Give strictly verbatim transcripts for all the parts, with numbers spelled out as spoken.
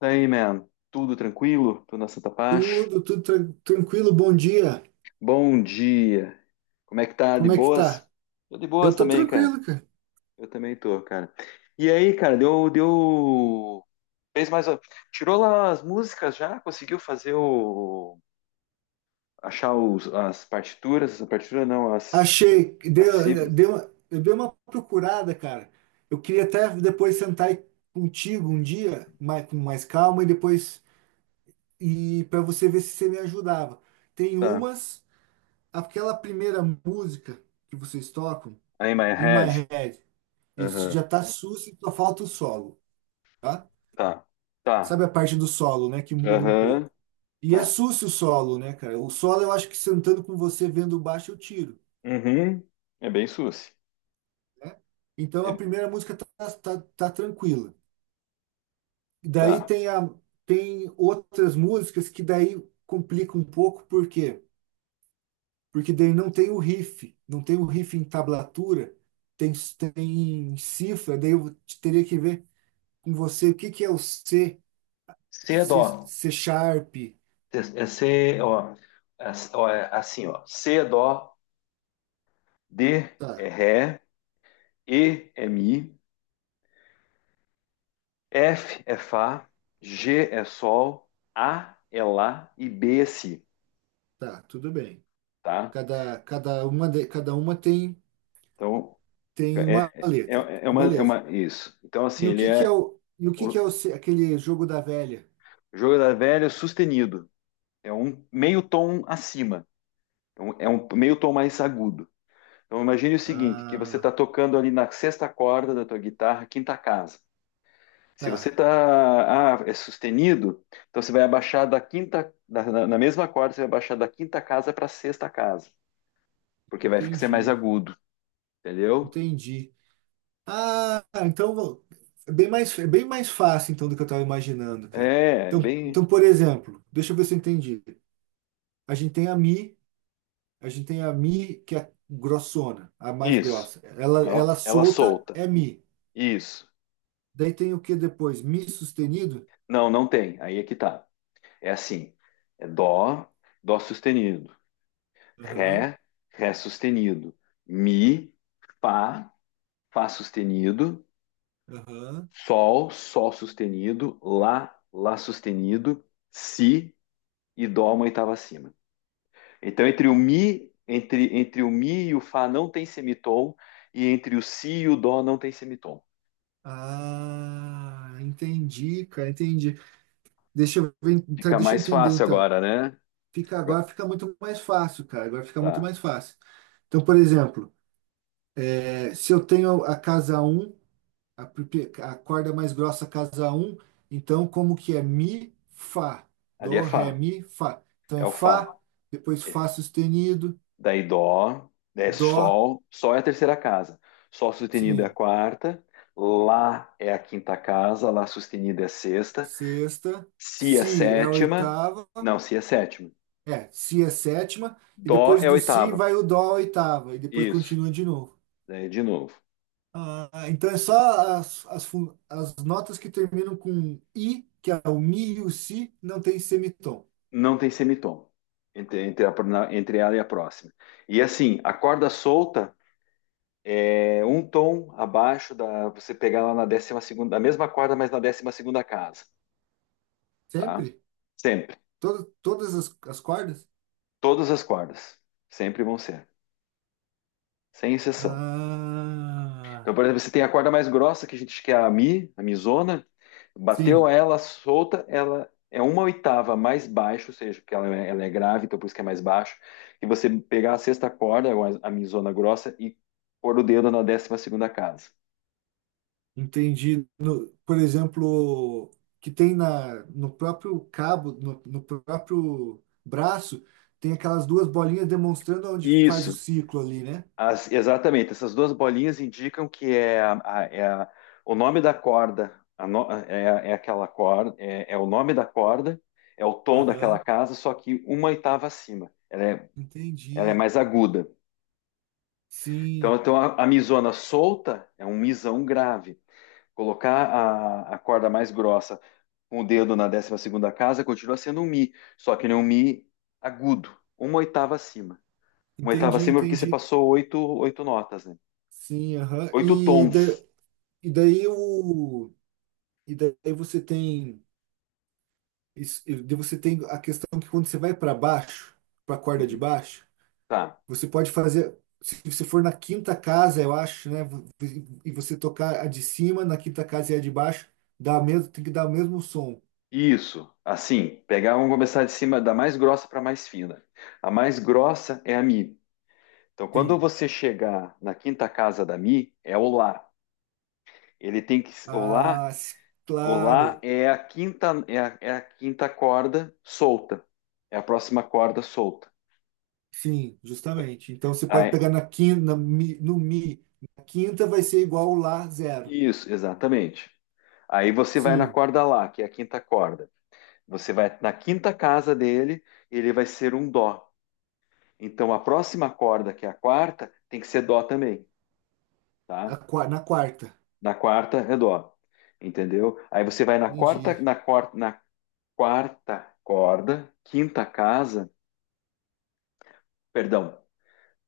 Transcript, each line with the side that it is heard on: left: Daí, man, tudo tranquilo? Tudo na Santa Paz?
right: Tudo, tudo tran- tranquilo, bom dia.
left: Bom dia! Como é que tá? De
right: Como é que
left: boas?
right: tá?
left: Tô de
right: Eu
left: boas
right: tô
left: também, cara.
right: tranquilo, cara.
left: Eu também tô, cara. E aí, cara, deu, deu... Fez mais... Tirou lá as músicas já? Conseguiu fazer o... Achar os, as partituras? A partitura não, as,
right: Achei,
left: as
right: deu,
left: cifras.
right: deu uma- eu dei uma procurada, cara. Eu queria até depois sentar aí contigo um dia, mais, com mais calma, e depois e para você ver se você me ajudava. Tem
left: Tá.
right: umas, Aquela primeira música que vocês tocam,
left: Aí, my
right: In
left: head.
right: My Head, isso
left: Aham.
right: já tá sus e só falta o solo, tá?
left: Tá. Tá.
right: Sabe a parte do solo, né? Que muda um
left: Aham.
right: pouco. E é
left: Tá.
right: sucio o solo, né, cara? O solo eu acho que sentando com você vendo baixo eu tiro,
left: Uhum. É bem suci.
right: né? Então a
left: É-
right: primeira música tá, tá, tá tranquila. E daí
left: Tá.
right: tem, a, tem outras músicas que daí complica um pouco, por quê? Porque daí não tem o riff, não tem o riff em tablatura, tem, tem em cifra, daí eu teria que ver com você o que que é o C,
left: C é
right: C,
left: dó.
right: C sharp.
left: É é C, ó, é- ó, é assim, ó. C é dó, D é
right: Tá,
left: ré, E é mi, F é fá, G é sol, A é lá e B é si,
right: tá, tudo bem.
left: tá?
right: Cada, cada uma, de- cada uma tem,
left: Então,
right: tem
left: é,
right: uma
left: é,
right: letra.
left: é é uma, é
right: Beleza.
left: uma, isso. Então, assim,
right: E o
left: ele
right: que que
left: é
right: é o, e o que que
left: o
right: é o, se- Aquele jogo da velha?
left: jogo da velha sustenido. É um meio tom acima. Então, é um meio tom mais agudo. Então, imagine o seguinte, que você está
right: Ah,
left: tocando ali na sexta corda da tua guitarra, quinta casa. Se você
right: tá.
left: tá, ah, é sustenido, então você vai abaixar da quinta, da- na, na mesma corda, você vai abaixar da quinta casa para a sexta casa, porque vai ficar ser mais
right: Entendi.
left: agudo, entendeu?
right: Entendi. Ah, então vou- é bem mais, É bem mais fácil então do que eu estava imaginando, cara.
left: É, é
right: Então,
left: bem
right: então, por exemplo, deixa eu ver se eu entendi. A gente tem a Mi, a gente tem a Mi que é grossona, a mais
left: isso.
right: grossa. Ela,
left: Ela,
right: ela
left: ela
right: solta
left: solta.
right: é Mi.
left: Isso.
right: Daí tem o que depois? Mi sustenido?
left: Não, não tem. Aí é que tá. É assim. É dó, dó sustenido,
right: Aham,
left: ré, ré sustenido, mi, fá, fá sustenido,
right: aham.
left: sol, sol sustenido, lá, lá sustenido, si e dó uma oitava acima. Então, entre o mi, entre, entre o mi e o fá não tem semitom, e entre o si e o dó não tem semitom.
right: Ah, entendi, cara, entendi. Deixa eu ver, tá,
left: Fica
right: deixa eu
left: mais
right: entender
left: fácil
right: então.
left: agora, né?
right: Fica
left: Agora-
right: Agora fica muito mais fácil, cara. Agora fica muito
left: tá.
right: mais fácil. Então, por exemplo, é, se eu tenho a casa um, a, pri- a corda mais grossa casa um, então como que é mi, fá,
left: Ali é
right: dó, ré,
left: fá,
right: mi, fá. Então
left: é
right: é
left: o fá.
right: fá, depois
left: É.
right: fá sustenido,
left: Daí dó, é
right: dó,
left: sol, sol é a terceira casa. Sol sustenido é a
right: sim,
left: quarta, lá é a quinta casa, lá sustenido é a sexta,
right: sexta,
left: si é a
right: si é a
left: sétima,
right: oitava.
left: não, si é a sétima.
right: É, si é sétima, e
left: Dó
right: depois
left: é a
right: do si
left: oitava.
right: vai o dó a oitava, e depois
left: Isso.
right: continua de novo.
left: Daí de novo.
right: Ah, então é só as, as, fun- as notas que terminam com i, que é o mi e o si, não tem semitom.
left: Não tem semitom entre, entre, a- na- entre ela e a próxima. E assim, a corda solta é um tom abaixo da você pegar lá na décima segunda, a mesma corda, mas na décima segunda casa, tá?
right: Sempre?
left: Sempre.
right: Todo, todas as, as cordas?
left: Todas as cordas sempre vão ser, sem exceção. Então,
right: Ah,
left: por exemplo, você tem a corda mais grossa que a gente que é a mi, a mizona, bateu
right: sim,
left: ela solta, ela é uma oitava mais baixo, ou seja, porque ela é, ela é grave, então por isso que é mais baixo. E você pegar a sexta corda, ou a, a mizona grossa, e pôr o dedo na décima segunda casa.
right: entendi. No- por exemplo, que tem na, no próprio cabo, no, no próprio braço, tem aquelas duas bolinhas demonstrando onde faz o
left: Isso,
right: ciclo ali, né?
left: as- exatamente. Essas duas bolinhas indicam que é, a- a- é a- o nome da corda, a no- é, é aquela corda, é, é o nome da corda, é o tom daquela
right: Aham.
left: casa, só que uma oitava acima. Ela é, ela é
right: Entendi.
left: mais aguda. Então,
right: Sim,
left: então a, a misona solta é um misão grave. Colocar a, a corda mais grossa com o dedo na décima segunda casa continua sendo um mi, só que não é um mi agudo, uma oitava acima. Uma oitava
right: entendi,
left: acima porque você
right: entendi.
left: passou oito, oito notas, né?
right: Sim, aham.
left: Oito
right: E, da,
left: tons.
right: e daí o e daí você tem isso, e daí você tem a questão que quando você vai para baixo, para a corda de
left: Uhum.
right: baixo,
left: Tá.
right: você pode fazer se você for na quinta casa, eu acho, né, vo- e você tocar a de cima, na quinta casa e a de baixo, dá mesmo, tem que dar o mesmo som.
left: Isso, assim, pegar, vamos começar de cima da mais grossa para a mais fina. A mais grossa é a Mi. Então, quando
right: Sim.
left: você chegar na quinta casa da Mi, é o Lá. Ele tem que, o Lá,
right: Ah, s-
left: o Lá
right: claro.
left: é a quinta, é a, é a quinta corda solta. É a próxima corda solta.
right: Sim, justamente. Então você pode
left: Aí-
right: pegar na quinta, na mi- no mi, na quinta vai ser igual lá zero.
left: isso, exatamente. Aí você vai na
right: Sim,
left: corda Lá, que é a quinta corda. Você vai na quinta casa dele, ele vai ser um Dó. Então a próxima corda, que é a quarta, tem que ser Dó também,
right: a
left: tá?
right: qua- na quarta.
left: Na quarta é Dó. Entendeu? Aí você vai na quarta,
right: Entendi.
left: na quarta, na quarta corda, quinta casa, perdão,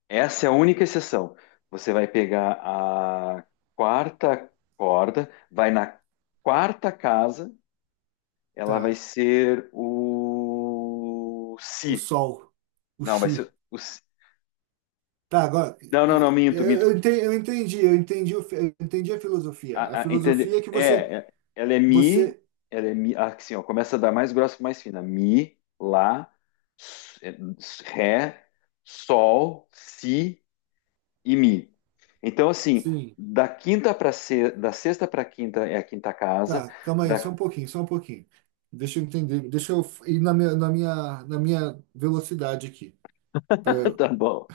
left: essa é a única exceção. Você vai pegar a quarta corda, vai na quarta casa, ela vai
right: Tá.
left: ser o
right: O
left: si.
right: sol, o
left: Não, vai ser
right: chi.
left: o si.
right: Tá, agora e-
left: Não, não, não,
right: e-
left: minto, minto.
right: eu entendi, eu entendi, eu entendi, o fi- eu entendi a filosofia. A
left: A, a- entende?
right: filosofia é que
left: É,
right: você,
left: é- ela é mi,
right: você,
left: ela é mi, ah, assim, ó, começa da mais grossa para mais fina. Mi, lá, s- é, s- ré, sol, si e Mi. Então, assim,
right: sim.
left: da quinta para se... da sexta para quinta é a quinta casa.
right: Tá, calma aí, só
left: Da...
right: um pouquinho, só um pouquinho. Deixa eu entender, deixa eu ir na minha, na minha, na minha velocidade aqui. Eh,
left: Tá bom.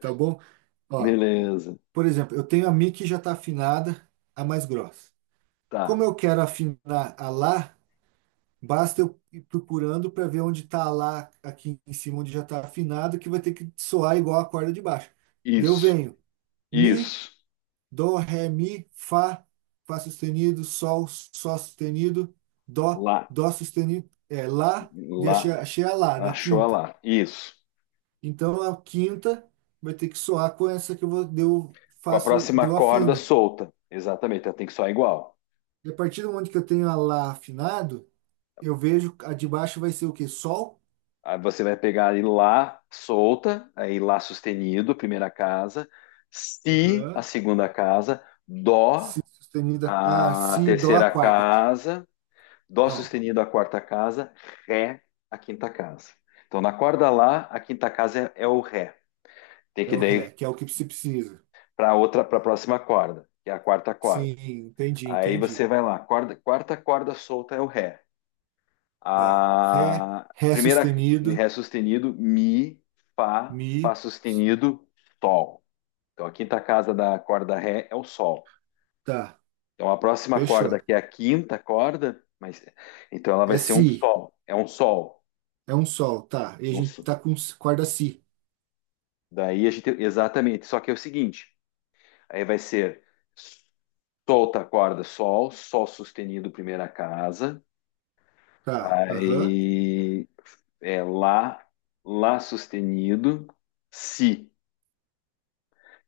right: Tá bom? Ó.
left: Beleza.
right: Por exemplo, eu tenho a Mi que já está afinada, a mais grossa. Como
left: Tá.
right: eu quero afinar a Lá, basta eu ir procurando para ver onde está a Lá aqui em cima, onde já está afinado, que vai ter que soar igual a corda de baixo. Daí eu
left: Isso.
right: venho Mi,
left: Isso.
right: Dó, Ré, Mi, Fá, Fá sustenido, Sol, Sol sustenido, Dó,
left: Lá.
right: Dó sustenido, é Lá, daí
left: Lá.
right: achei, achei a Lá na
left: Achou a
right: quinta.
left: lá. Isso.
right: Então a quinta vai ter que soar com essa que eu vou, daí eu
left: Com a
right: faço,
left: próxima
right: daí eu
left: corda
right: afino.
left: solta. Exatamente. Ela tem que soar igual.
right: E a partir do momento que eu tenho a lá afinado, eu vejo a de baixo vai ser o quê? Sol?
left: Aí você vai pegar aí lá solta, aí lá sustenido, primeira casa, si, a
right: Aham.
left: segunda casa, dó,
right: Si sustenida. Ah,
left: a
right: si, dó a
left: terceira
right: quarta.
left: casa, Dó
right: Não,
left: sustenido a quarta casa, Ré a quinta casa. Então, na corda Lá, a quinta casa é, é o Ré. Tem
right: é
left: que
right: o
left: daí
right: ré, que é o que se precisa.
left: para outra, para a próxima corda, que é a quarta corda.
right: Sim, entendi,
left: Aí você
right: entendi.
left: vai lá, corda, quarta corda solta é o Ré.
right: Tá. Ré,
left: A
right: ré
left: primeira Ré
right: sustenido,
left: sustenido, Mi, Fá, Fá
right: mi.
left: sustenido, Sol. Então, a quinta casa da corda Ré é o Sol.
right: Tá,
left: Então, a próxima corda,
right: fechou.
left: que é a quinta corda, mas então ela
right: É
left: vai ser um
right: si,
left: Sol. É um Sol.
right: é um sol, tá. E a
left: Um,
right: gente tá com s- corda si.
left: daí a gente, exatamente, só que é o seguinte, aí vai ser solta a corda sol, sol sustenido primeira casa,
right: Tá, aham,
left: aí é lá, lá sustenido, si.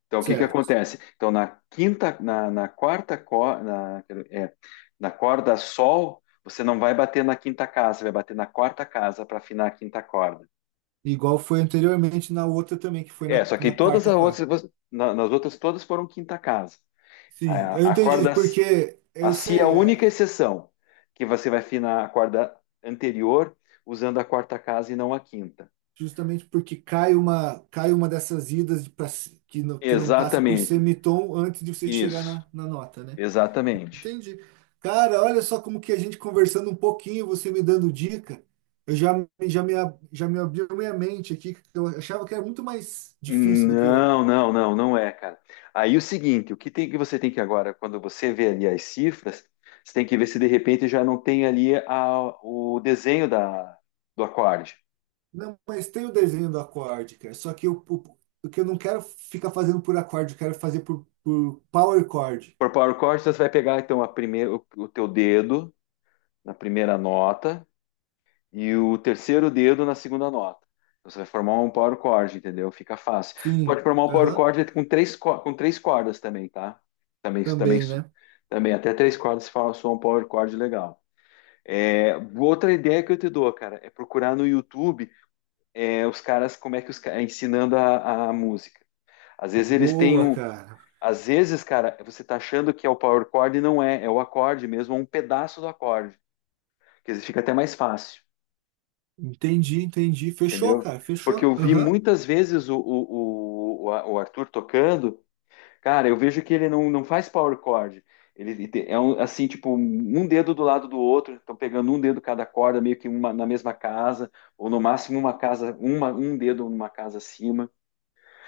left: Então o que que
right: certo.
left: acontece? Então na quinta, na, na quarta corda, na, é, na corda sol, você não vai bater na quinta casa, você vai bater na quarta casa para afinar a quinta corda.
right: Igual foi anteriormente na outra também, que foi
left: É,
right: na,
left: só que
right: na
left: todas
right: quarta
left: as
right: corda.
left: outras, na- nas outras todas foram quinta casa.
right: Sim, eu
left: A, a
right: entendi,
left: corda
right: porque
left: A
right: eu
left: C I A é a
right: sei,
left: única
right: é,
left: exceção, que você vai afinar a corda anterior usando a quarta casa e não a quinta.
right: justamente porque cai uma, cai uma dessas idas de pra- que, não, que não passa por
left: Exatamente.
right: semitom antes de você chegar
left: Isso.
right: na, na nota, né?
left: Exatamente.
right: Entendi. Cara, olha só como que a gente conversando um pouquinho, você me dando dica, eu já, me- já, me, ab- já me abriu minha mente aqui, que eu achava que era muito mais difícil do que.
left: Não, não, não, não é, cara. Aí o seguinte, o que tem que você tem que agora, quando você vê ali as cifras, você tem que ver se de repente já não tem ali a- o desenho da, do acorde.
right: Não, mas tem o desenho do acorde, cara, só que eu, o, o que eu não quero ficar fazendo por acorde, eu quero fazer por, por power chord.
left: Por power chord, você vai pegar então a primeira, o, o teu dedo na primeira nota, e o terceiro dedo na segunda nota. Então, você vai formar um power chord, entendeu? Fica fácil. Você pode
right: Sim.
left: formar um power
right: Aham.
left: chord com três, co- com três cordas também, tá? Também, também,
right: Também,
left: su-
right: né?
left: também até três cordas se fala, soa um power chord legal. É, outra ideia que eu te dou, cara, é procurar no YouTube é, os caras, como é que os caras ensinando a, a música. Às vezes eles têm
right: Boa,
left: um.
right: cara.
left: Às vezes, cara, você tá achando que é o power chord e não é, é o acorde mesmo, é um pedaço do acorde, que às vezes fica até mais fácil.
right: Entendi, entendi. Fechou,
left: Entendeu?
right: cara,
left: Porque
right: fechou.
left: eu vi
right: Aham.
left: muitas vezes o, o, o, o Arthur tocando, cara, eu vejo que ele não, não faz power chord. Ele te- é um, assim, tipo, um dedo do lado do outro, estão pegando um dedo cada corda, meio que uma, na mesma casa, ou no máximo uma casa, uma, um dedo numa casa acima.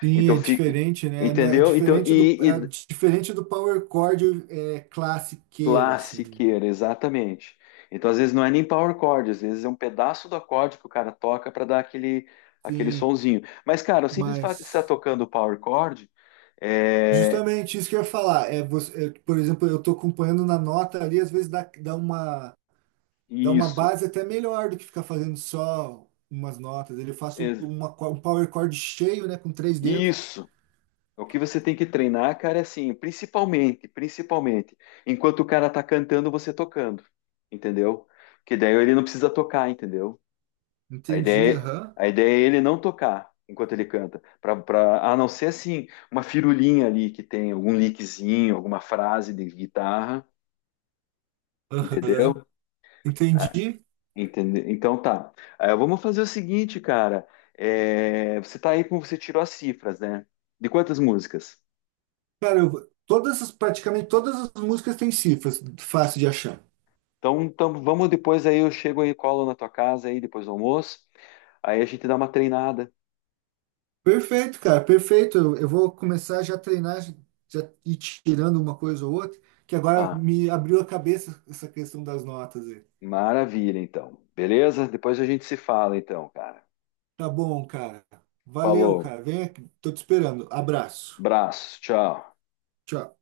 right: Sim,
left: Então
right: é
left: fica,
right: diferente, né? Não. É é
left: entendeu? Então,
right: diferente do,
left: e,
right: é
left: e
right: diferente do Power Chord, é classiqueira, assim.
left: classiqueira, exatamente. Então, às vezes, não é nem power chord, às vezes é um pedaço do acorde que o cara toca para dar aquele, aquele
right: Sim,
left: sonzinho. Mas, cara, o simples fato de estar
right: mas
left: tocando power chord é
right: justamente isso que eu ia falar. É, você, é, por exemplo, eu tô acompanhando na nota ali, às vezes dá, dá uma, dá uma
left: isso,
right: base até melhor do que ficar fazendo só umas notas. Ele faz
left: ex-
right: uma, co- um Power Chord cheio, né? Com três dedos.
left: isso. O que você tem que treinar, cara, é assim, principalmente, principalmente, enquanto o cara tá cantando, você tocando, entendeu? Que daí ele não precisa tocar, entendeu? A
right: Entendi,
left: ideia,
right: aham.
left: é, a ideia é ele não tocar enquanto ele canta, pra, pra- a não ser assim, uma firulinha ali que tem algum lickzinho, alguma frase de guitarra,
right: Aham,
left: entendeu? Ah,
right: entendi.
left: entende- então tá. Ah, vamos fazer o seguinte, cara. É, você tá aí com você tirou as cifras, né? De quantas músicas?
right: Cara, eu, todas as, praticamente todas as músicas têm cifras, fácil de achar.
left: Então, então vamos depois aí, eu chego aí, colo na tua casa aí depois do almoço. Aí a gente dá uma treinada.
right: Perfeito, cara, perfeito. Eu, eu vou começar já a treinar, já ir tirando uma coisa ou outra, que agora
left: Tá,
right: me abriu a cabeça essa questão das notas aí.
left: maravilha então. Beleza? Depois a gente se fala então, cara.
right: Tá bom, cara. Valeu,
left: Falou.
right: cara. Vem aqui, tô te esperando. Abraço.
left: Abraço, tchau.
right: Tchau.